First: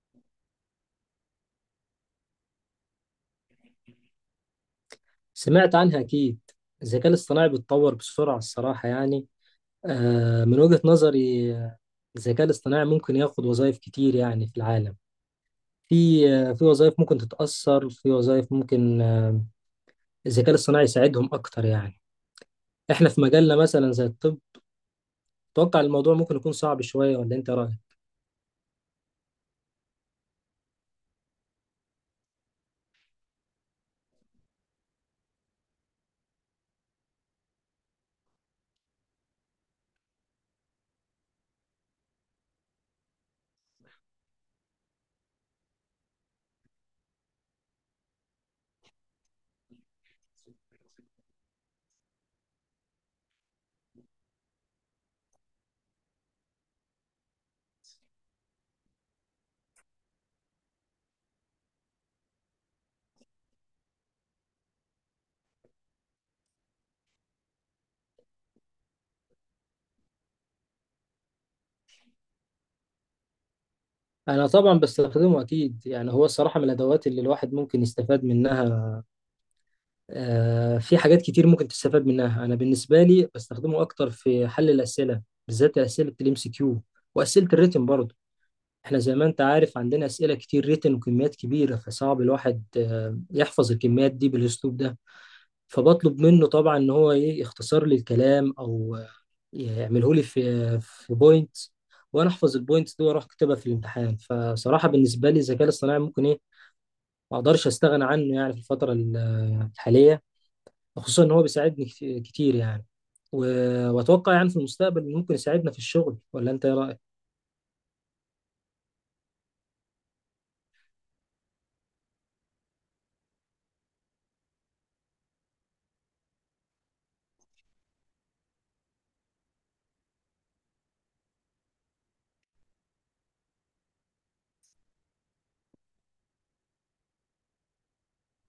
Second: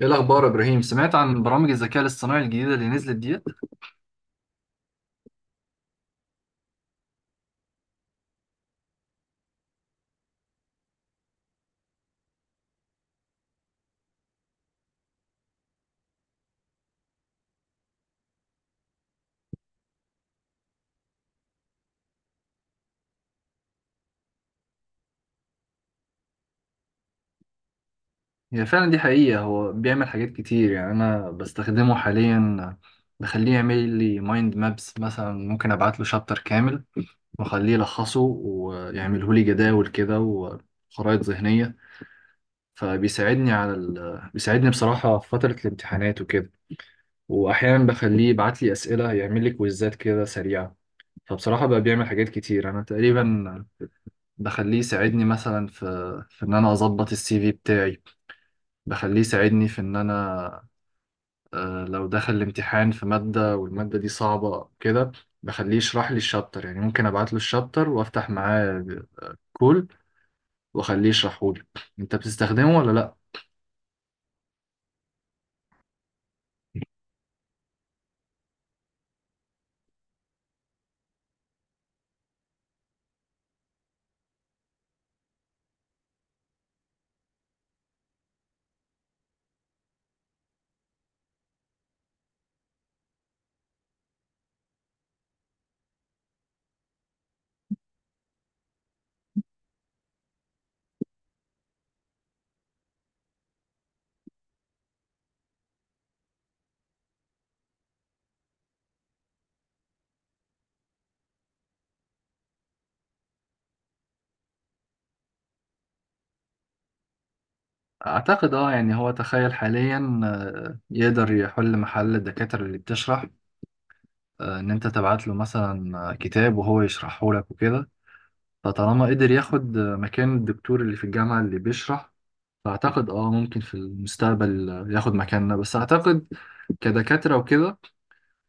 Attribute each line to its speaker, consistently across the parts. Speaker 1: ايه الاخبار يا ابراهيم؟ سمعت عن برامج الذكاء الاصطناعي الجديده اللي نزلت ديت؟
Speaker 2: سمعت عنها أكيد. الذكاء الاصطناعي بيتطور بسرعة الصراحة يعني. من وجهة نظري، الذكاء الاصطناعي ممكن ياخد وظائف كتير يعني في العالم. في في وظائف ممكن تتأثر، في وظائف ممكن الذكاء الاصطناعي يساعدهم أكتر يعني. إحنا في مجالنا مثلا زي الطب أتوقع الموضوع ممكن يكون صعب شوية، ولا أنت رأيك؟
Speaker 1: هي فعلا دي حقيقه، هو بيعمل حاجات كتير يعني. انا بستخدمه حاليا، بخليه يعمل لي مايند مابس مثلا. ممكن ابعت له شابتر كامل واخليه يلخصه ويعمله لي جداول كده وخرائط ذهنيه. فبيساعدني على بيساعدني بصراحة في فترة الامتحانات وكده. وأحيانا بخليه يبعت لي أسئلة، يعمل لي كويزات كده سريعة. فبصراحة بقى بيعمل حاجات كتير. أنا تقريبا بخليه يساعدني مثلا في إن أنا أظبط السي في بتاعي. بخليه يساعدني في إن أنا لو دخل الامتحان في مادة والمادة دي صعبة كده، بخليه يشرح لي الشابتر. يعني ممكن أبعت له الشابتر وأفتح معاه كول وأخليه يشرحه لي. أنت بتستخدمه ولا لأ؟
Speaker 2: أنا طبعا بستخدمه أكيد يعني. هو الصراحة من الأدوات اللي الواحد ممكن يستفاد منها. في حاجات كتير ممكن تستفاد منها. انا بالنسبه لي بستخدمه اكتر في حل الاسئله، بالذات اسئله الام سي كيو واسئله الريتن برضه. احنا زي ما انت عارف عندنا اسئله كتير ريتن وكميات كبيره، فصعب الواحد يحفظ الكميات دي بالاسلوب ده. فبطلب منه طبعا ان هو ايه، يختصر لي الكلام او يعمله لي في في بوينت، وانا احفظ البوينتس دي واروح اكتبها في الامتحان. فصراحه بالنسبه لي الذكاء الاصطناعي ممكن ايه، ما اقدرش استغنى عنه يعني في الحاليه. خصوصا ان هو بيساعدني كتير يعني. و- واتوقع يعني في المستقبل ممكن يساعدنا في الشغل، ولا انت ايه رايك؟
Speaker 1: أعتقد أه يعني، هو تخيل حاليا يقدر يحل محل الدكاترة اللي بتشرح. إن أنت تبعت له مثلا كتاب وهو يشرحه لك وكده. فطالما قدر ياخد مكان الدكتور اللي في الجامعة اللي بيشرح، فأعتقد أه ممكن في المستقبل ياخد مكاننا. بس أعتقد كدكاترة وكده،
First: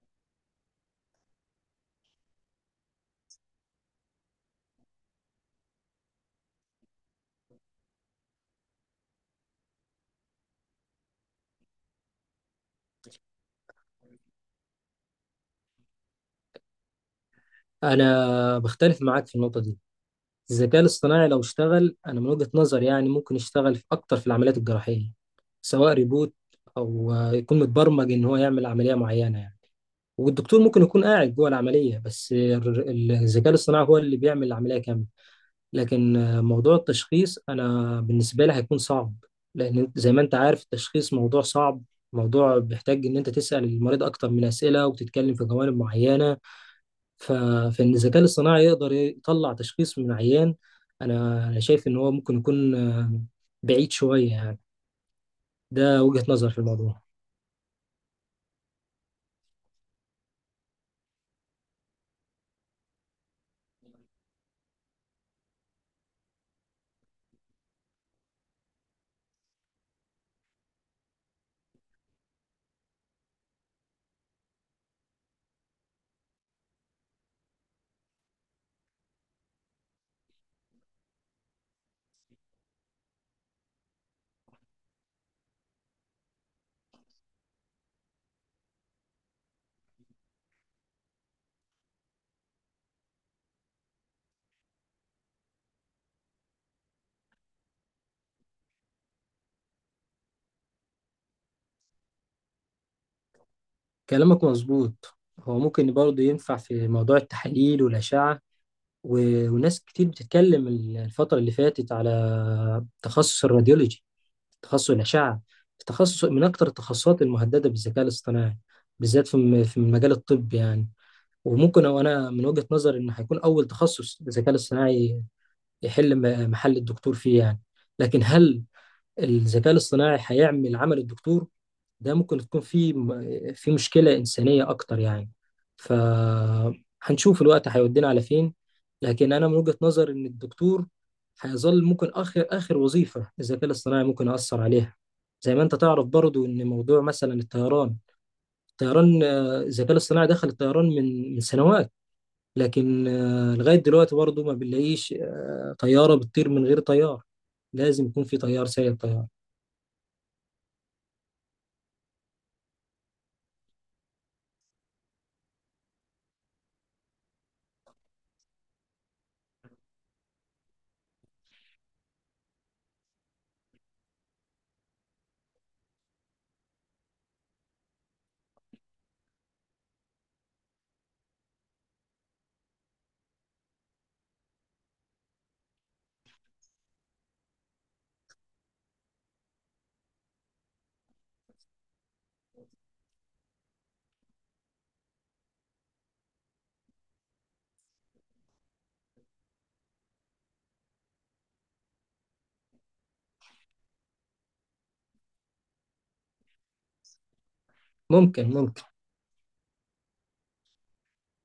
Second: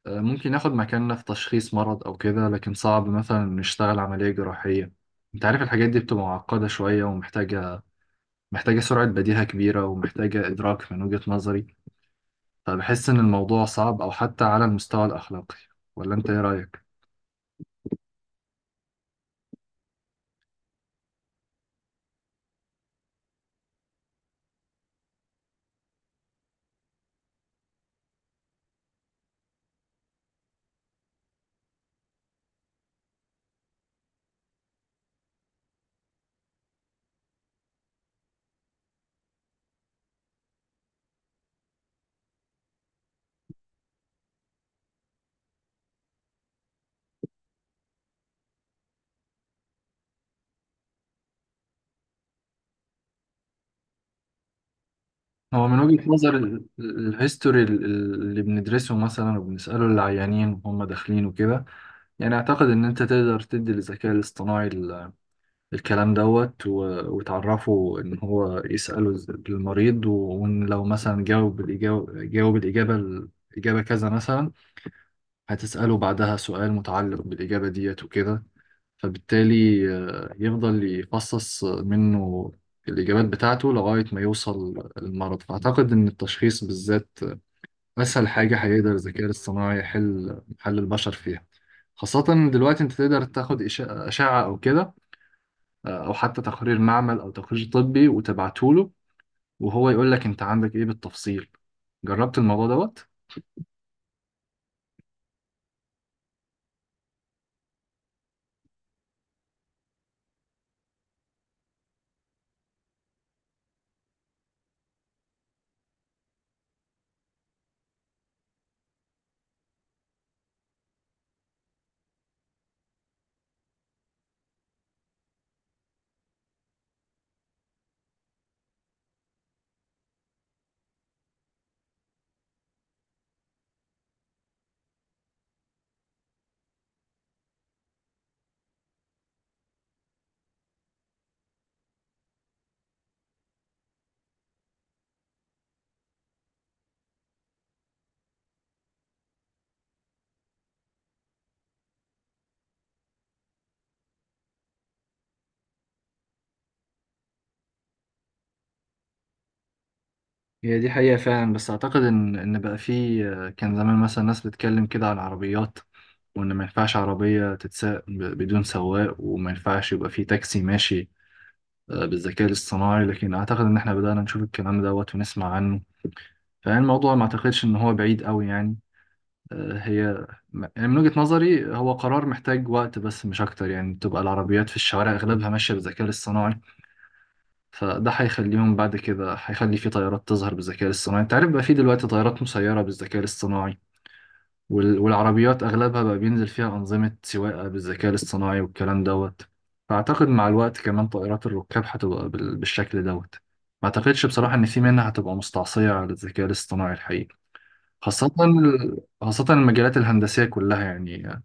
Speaker 1: ممكن ياخد مكاننا في تشخيص مرض أو كده، لكن صعب مثلا نشتغل عملية جراحية. أنت عارف الحاجات دي بتبقى معقدة شوية ومحتاجة محتاجة سرعة بديهة كبيرة ومحتاجة إدراك من وجهة نظري. فبحس إن الموضوع صعب، أو حتى على المستوى الأخلاقي. ولا أنت إيه رأيك؟
Speaker 2: انا بختلف معاك في النقطه دي. الذكاء الاصطناعي لو اشتغل انا من وجهه نظري يعني ممكن يشتغل في اكتر، في العمليات الجراحيه، سواء ريبوت او يكون متبرمج ان هو يعمل عمليه معينه يعني. والدكتور ممكن يكون قاعد جوه العمليه، بس الذكاء الاصطناعي هو اللي بيعمل العمليه كامله. لكن موضوع التشخيص أنا بالنسبة لي هيكون صعب. زي ما أنت عارف التشخيص موضوع صعب، موضوع بيحتاج إن أنت تسأل المريض أكتر من أسئلة وتتكلم في جوانب معينة. ف... فإن الذكاء الاصطناعي يقدر يطلع تشخيص من عيان، أنا شايف إن هو ممكن يكون بعيد شوية يعني.
Speaker 1: هو من
Speaker 2: ده
Speaker 1: وجهة
Speaker 2: وجهة
Speaker 1: نظر
Speaker 2: نظر في الموضوع.
Speaker 1: الهيستوري اللي بندرسه مثلا وبنسأله العيانين وهم داخلين وكده. يعني أعتقد إن أنت تقدر تدي للذكاء الاصطناعي الكلام دوت، وتعرفه إن هو يسأله المريض، وإن لو مثلا جاوب الإجابة، جاوب الإجابة الإجابة كذا مثلا، هتسأله بعدها سؤال متعلق بالإجابة ديت وكده. فبالتالي يفضل يفصص منه الإجابات بتاعته لغاية ما يوصل للمرض. فأعتقد إن التشخيص بالذات أسهل حاجة هيقدر الذكاء الاصطناعي يحل محل البشر فيها. خاصة دلوقتي أنت تقدر تاخد أشعة أو كده، أو حتى تقرير معمل أو تقرير طبي وتبعته له، وهو يقول لك أنت عندك إيه بالتفصيل. جربت الموضوع دوت؟
Speaker 2: كلامك مظبوط، هو ممكن برضه ينفع في موضوع التحاليل والأشعة. و... وناس كتير بتتكلم الفترة اللي فاتت على تخصص الراديولوجي، تخصص الأشعة، تخصص من أكتر التخصصات المهددة بالذكاء الاصطناعي، بالذات في في المجال الطبي يعني. وممكن، أو أنا من وجهة نظري إنه هيكون أول تخصص الذكاء الاصطناعي يحل محل الدكتور فيه يعني. لكن هل الذكاء الاصطناعي هيعمل عمل الدكتور؟ ده ممكن تكون في في مشكلة إنسانية أكتر يعني. فهنشوف الوقت هيودينا على فين. لكن أنا من وجهة نظر إن الدكتور هيظل ممكن آخر آخر وظيفة الذكاء الاصطناعي ممكن يأثر عليها. زي ما أنت تعرف برضو إن موضوع مثلا الطيران، الطيران، الذكاء الاصطناعي دخل الطيران من سنوات. لكن لغاية دلوقتي برضو ما بنلاقيش طيارة بتطير من غير طيار، لازم يكون في طيار سايق الطيارة.
Speaker 1: هي دي حقيقة فعلا، بس أعتقد إن إن بقى فيه كان زمان مثلا ناس بتتكلم كده عن العربيات، وإن ما ينفعش عربية تتساق بدون سواق، وما ينفعش يبقى فيه تاكسي ماشي بالذكاء الاصطناعي. لكن أعتقد إن إحنا بدأنا نشوف الكلام دوت ونسمع عنه. فالموضوع ما أعتقدش إن هو بعيد أوي يعني. آه، هي يعني من وجهة نظري هو قرار محتاج وقت بس، مش أكتر. يعني تبقى العربيات في الشوارع أغلبها ماشية بالذكاء الاصطناعي. فده هيخليهم بعد كده، هيخلي في طيارات تظهر بالذكاء الاصطناعي. انت عارف بقى في دلوقتي طيارات مسيرة بالذكاء الاصطناعي، والعربيات اغلبها بقى بينزل فيها انظمة سواقة بالذكاء الاصطناعي والكلام دوت. فاعتقد مع الوقت كمان طائرات الركاب هتبقى بالشكل دوت. ما اعتقدش بصراحة ان في منها هتبقى مستعصية على الذكاء الاصطناعي الحقيقي، خاصة
Speaker 2: ممكن ممكن.
Speaker 1: خاصة المجالات الهندسية كلها يعني.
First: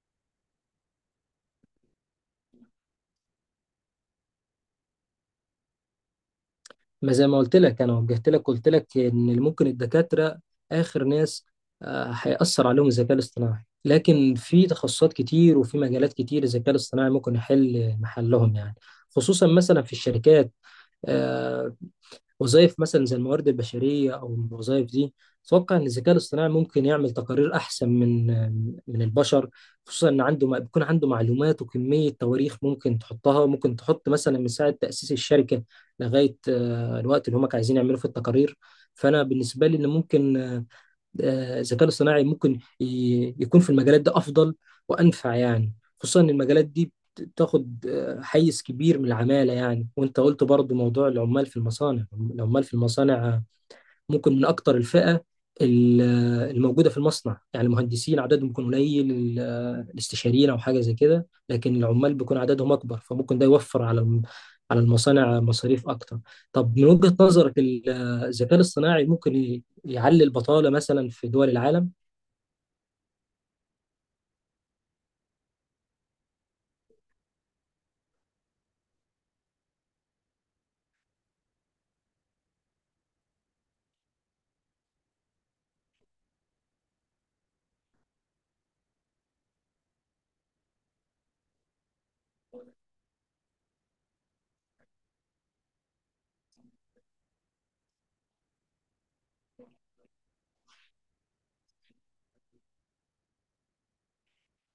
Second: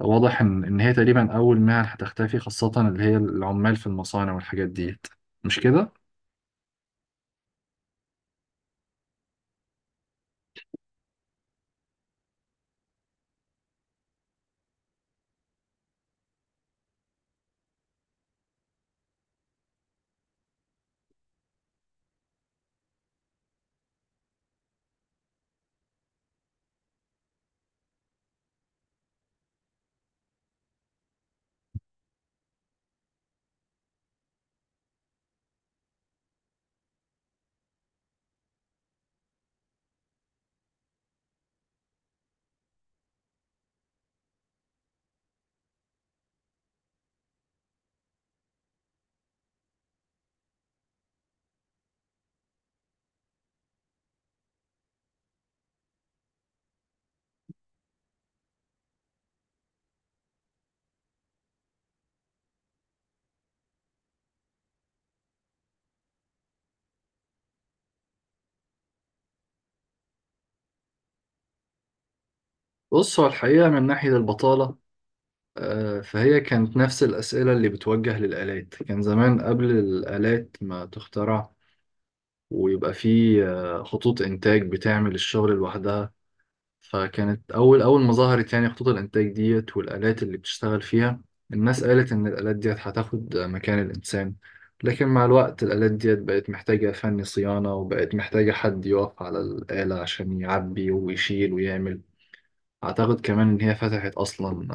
Speaker 1: واضح إن هي تقريبا أول مهن هتختفي، خاصة اللي هي العمال في المصانع والحاجات ديت. مش كده؟
Speaker 2: ما زي ما قلت لك انا، وجهت لك قلت لك ان ممكن الدكاتره اخر ناس هيأثر عليهم الذكاء الاصطناعي. لكن في تخصصات كتير وفي مجالات كتير الذكاء الاصطناعي ممكن يحل محلهم يعني. خصوصا مثلا في الشركات، آه، وظائف مثلا زي الموارد البشرية أو الوظائف دي أتوقع إن الذكاء الاصطناعي ممكن يعمل تقارير أحسن من البشر. خصوصا إن عنده، بيكون عنده معلومات وكمية تواريخ ممكن تحطها، ممكن تحط مثلا من ساعة تأسيس الشركة لغاية الوقت اللي هم عايزين يعملوا في التقارير. فأنا بالنسبة لي إن ممكن الذكاء الاصطناعي ممكن يكون في المجالات دي افضل وانفع يعني. خصوصا ان المجالات دي بتاخد حيز كبير من العمالة يعني. وانت قلت برضو موضوع العمال في المصانع. العمال في المصانع ممكن من اكتر الفئه ال- الموجوده في المصنع يعني. المهندسين عددهم بيكون قليل، الاستشاريين او حاجه زي كده، لكن العمال بيكون عددهم اكبر. فممكن ده يوفر على على المصانع مصاريف اكتر. طب من وجهه نظرك الذكاء الاصطناعي ممكن يعلي البطاله مثلا في دول العالم؟
Speaker 1: بص، هو الحقيقة من ناحية البطالة، فهي كانت نفس الأسئلة اللي بتوجه للآلات كان زمان قبل الآلات ما تخترع، ويبقى في خطوط إنتاج بتعمل الشغل لوحدها. فكانت أول أول ما ظهرت يعني خطوط الإنتاج ديت والآلات اللي بتشتغل فيها، الناس قالت إن الآلات ديت هتاخد مكان الإنسان. لكن مع الوقت الآلات ديت بقت محتاجة فني صيانة، وبقت محتاجة حد يقف على الآلة عشان يعبي ويشيل ويعمل. أعتقد كمان إن هي فتحت أصلا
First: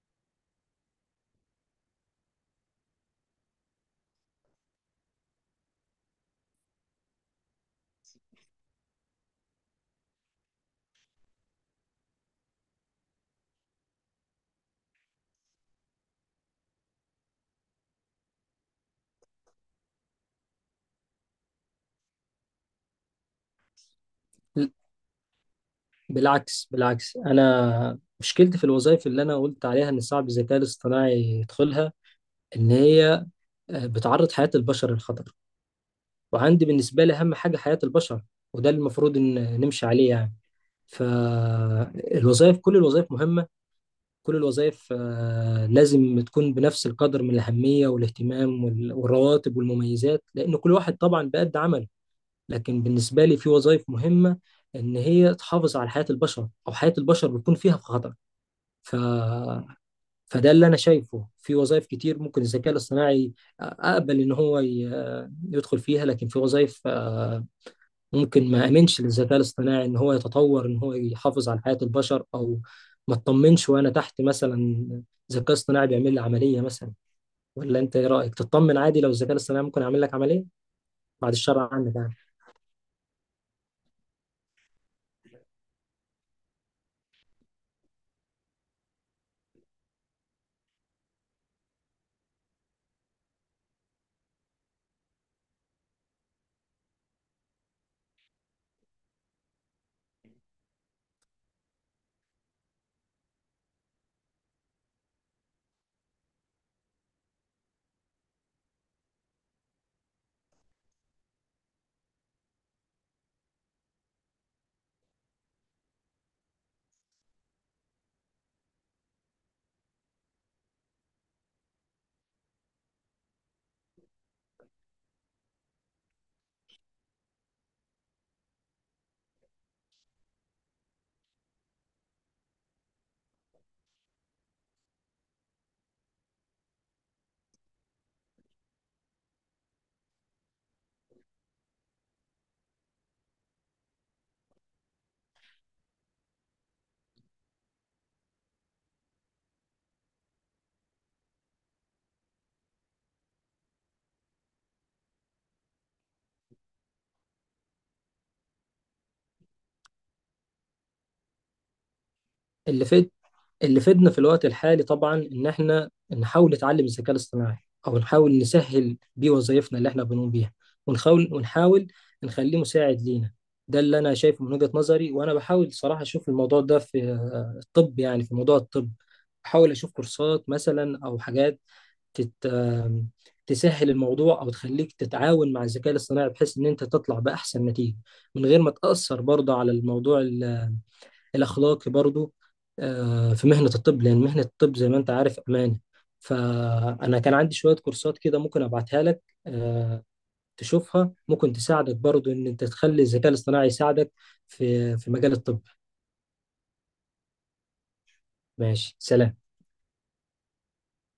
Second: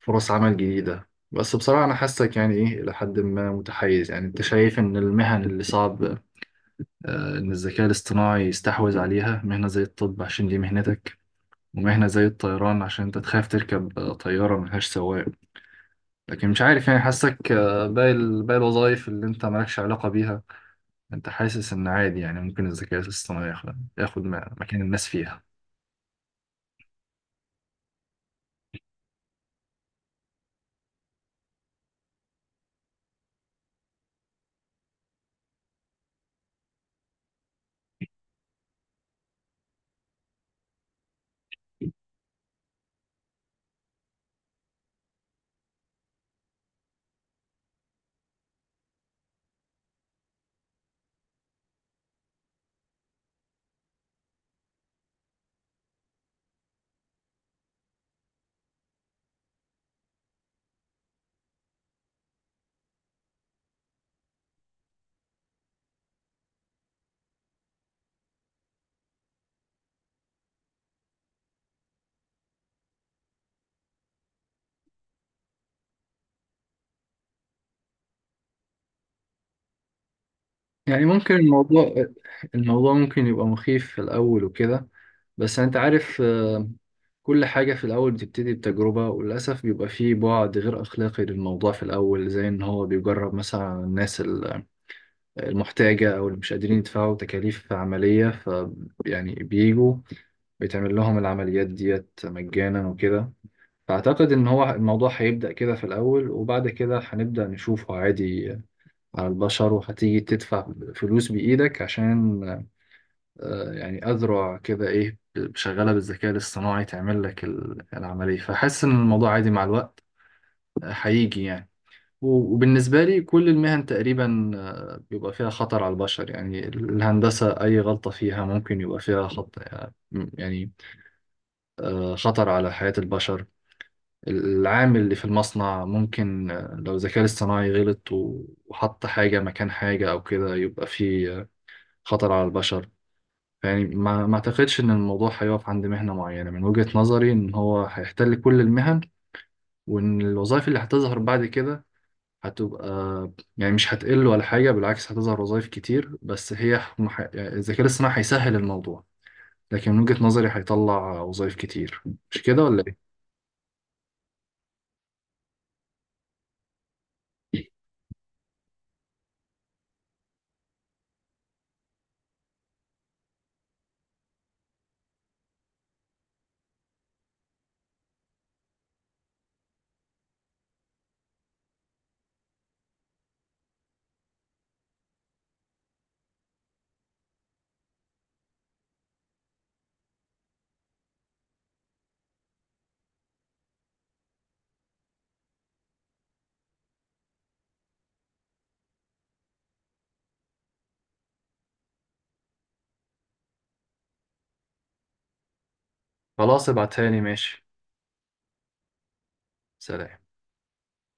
Speaker 1: فرص عمل جديدة. بس بصراحة أنا حاسك يعني إيه، إلى حد ما متحيز. يعني أنت شايف إن المهن اللي صعب إن الذكاء الاصطناعي يستحوذ عليها، مهنة زي الطب عشان دي مهنتك، ومهنة زي الطيران عشان أنت تخاف تركب طيارة ملهاش سواق. لكن مش عارف يعني، حاسك باقي باقي الوظائف اللي أنت مالكش علاقة بيها أنت حاسس إن عادي. يعني ممكن الذكاء الاصطناعي ياخد، ياخد مكان الناس فيها.
Speaker 2: بالعكس، بالعكس، انا مشكلتي في الوظائف اللي انا قلت عليها ان صعب الذكاء الاصطناعي يدخلها ان هي بتعرض حياة البشر للخطر. وعندي بالنسبة لي أهم حاجة حياة البشر، وده اللي المفروض إن نمشي عليه يعني. فالوظائف، كل الوظائف مهمة، كل الوظائف لازم تكون بنفس القدر من الأهمية والاهتمام والرواتب والمميزات، لأن كل واحد طبعا بقد عمله. لكن بالنسبة لي في وظائف مهمة إن هي تحافظ على حياة البشر، أو حياة البشر بيكون فيها في خطر. ف... فده اللي أنا شايفه. في وظائف كتير ممكن الذكاء الاصطناعي أقبل إن هو يدخل فيها، لكن في وظائف ممكن ما امنش للذكاء الاصطناعي ان هو يتطور ان هو يحافظ على حياة البشر. او ما اطمنش وانا تحت مثلا ذكاء اصطناعي بيعمل لي عملية مثلا. ولا انت ايه رأيك، تطمن عادي لو الذكاء الاصطناعي ممكن يعمل لك عملية؟
Speaker 1: يعني
Speaker 2: بعد
Speaker 1: ممكن
Speaker 2: الشر
Speaker 1: الموضوع،
Speaker 2: عنك يعني.
Speaker 1: الموضوع ممكن يبقى مخيف في الأول وكده. بس أنت عارف كل حاجة في الأول بتبتدي بتجربة، وللأسف بيبقى فيه بعد غير أخلاقي للموضوع في الأول، زي إن هو بيجرب مثلا على الناس المحتاجة أو اللي مش قادرين يدفعوا تكاليف عملية. ف يعني بيجوا بيتعمل لهم العمليات ديت مجانا وكده. فأعتقد إن هو الموضوع هيبدأ كده في الأول، وبعد كده هنبدأ نشوفه عادي على البشر. وهتيجي تدفع فلوس بإيدك عشان يعني أذرع كده إيه شغالة بالذكاء الاصطناعي تعمل لك العملية. فحس إن الموضوع عادي مع الوقت هيجي يعني. وبالنسبة لي كل المهن تقريبا بيبقى فيها خطر على البشر. يعني الهندسة أي غلطة فيها ممكن يبقى فيها خط، يعني خطر على حياة البشر. العامل اللي في المصنع ممكن لو الذكاء الاصطناعي غلط وحط حاجة مكان حاجة أو كده، يبقى فيه خطر على البشر. يعني ما اعتقدش ان الموضوع هيقف عند مهنة معينة. من وجهة نظري ان هو هيحتل كل المهن، وان الوظائف اللي هتظهر بعد كده هتبقى، يعني مش هتقل ولا حاجة. بالعكس هتظهر وظائف كتير، بس هي يعني الذكاء الاصطناعي هيسهل الموضوع، لكن من وجهة نظري هيطلع وظائف كتير. مش كده ولا
Speaker 2: اللي فيد
Speaker 1: ايه؟
Speaker 2: اللي فيدنا في الوقت الحالي طبعا ان احنا نحاول نتعلم الذكاء الاصطناعي، او نحاول نسهل بيه وظائفنا اللي احنا بنقوم بيها، ونحاول نخليه مساعد لينا. ده اللي انا شايفه من وجهة نظري. وانا بحاول صراحة اشوف الموضوع ده في الطب يعني، في موضوع الطب احاول اشوف كورسات مثلا او حاجات تت... آم، تسهل الموضوع او تخليك تتعاون مع الذكاء الاصطناعي، بحيث ان انت تطلع باحسن نتيجه من غير ما تاثر برضه على الموضوع الاخلاقي برضه. في مهنه الطب، لان مهنه الطب زي ما انت عارف امانه. فانا كان عندي شويه كورسات كده ممكن ابعتها لك، تشوفها ممكن تساعدك برضه ان انت تخلي الذكاء الاصطناعي يساعدك في في مجال الطب.
Speaker 1: خلاص ابعتها لي، ماشي.
Speaker 2: ماشي، سلام.
Speaker 1: سلام.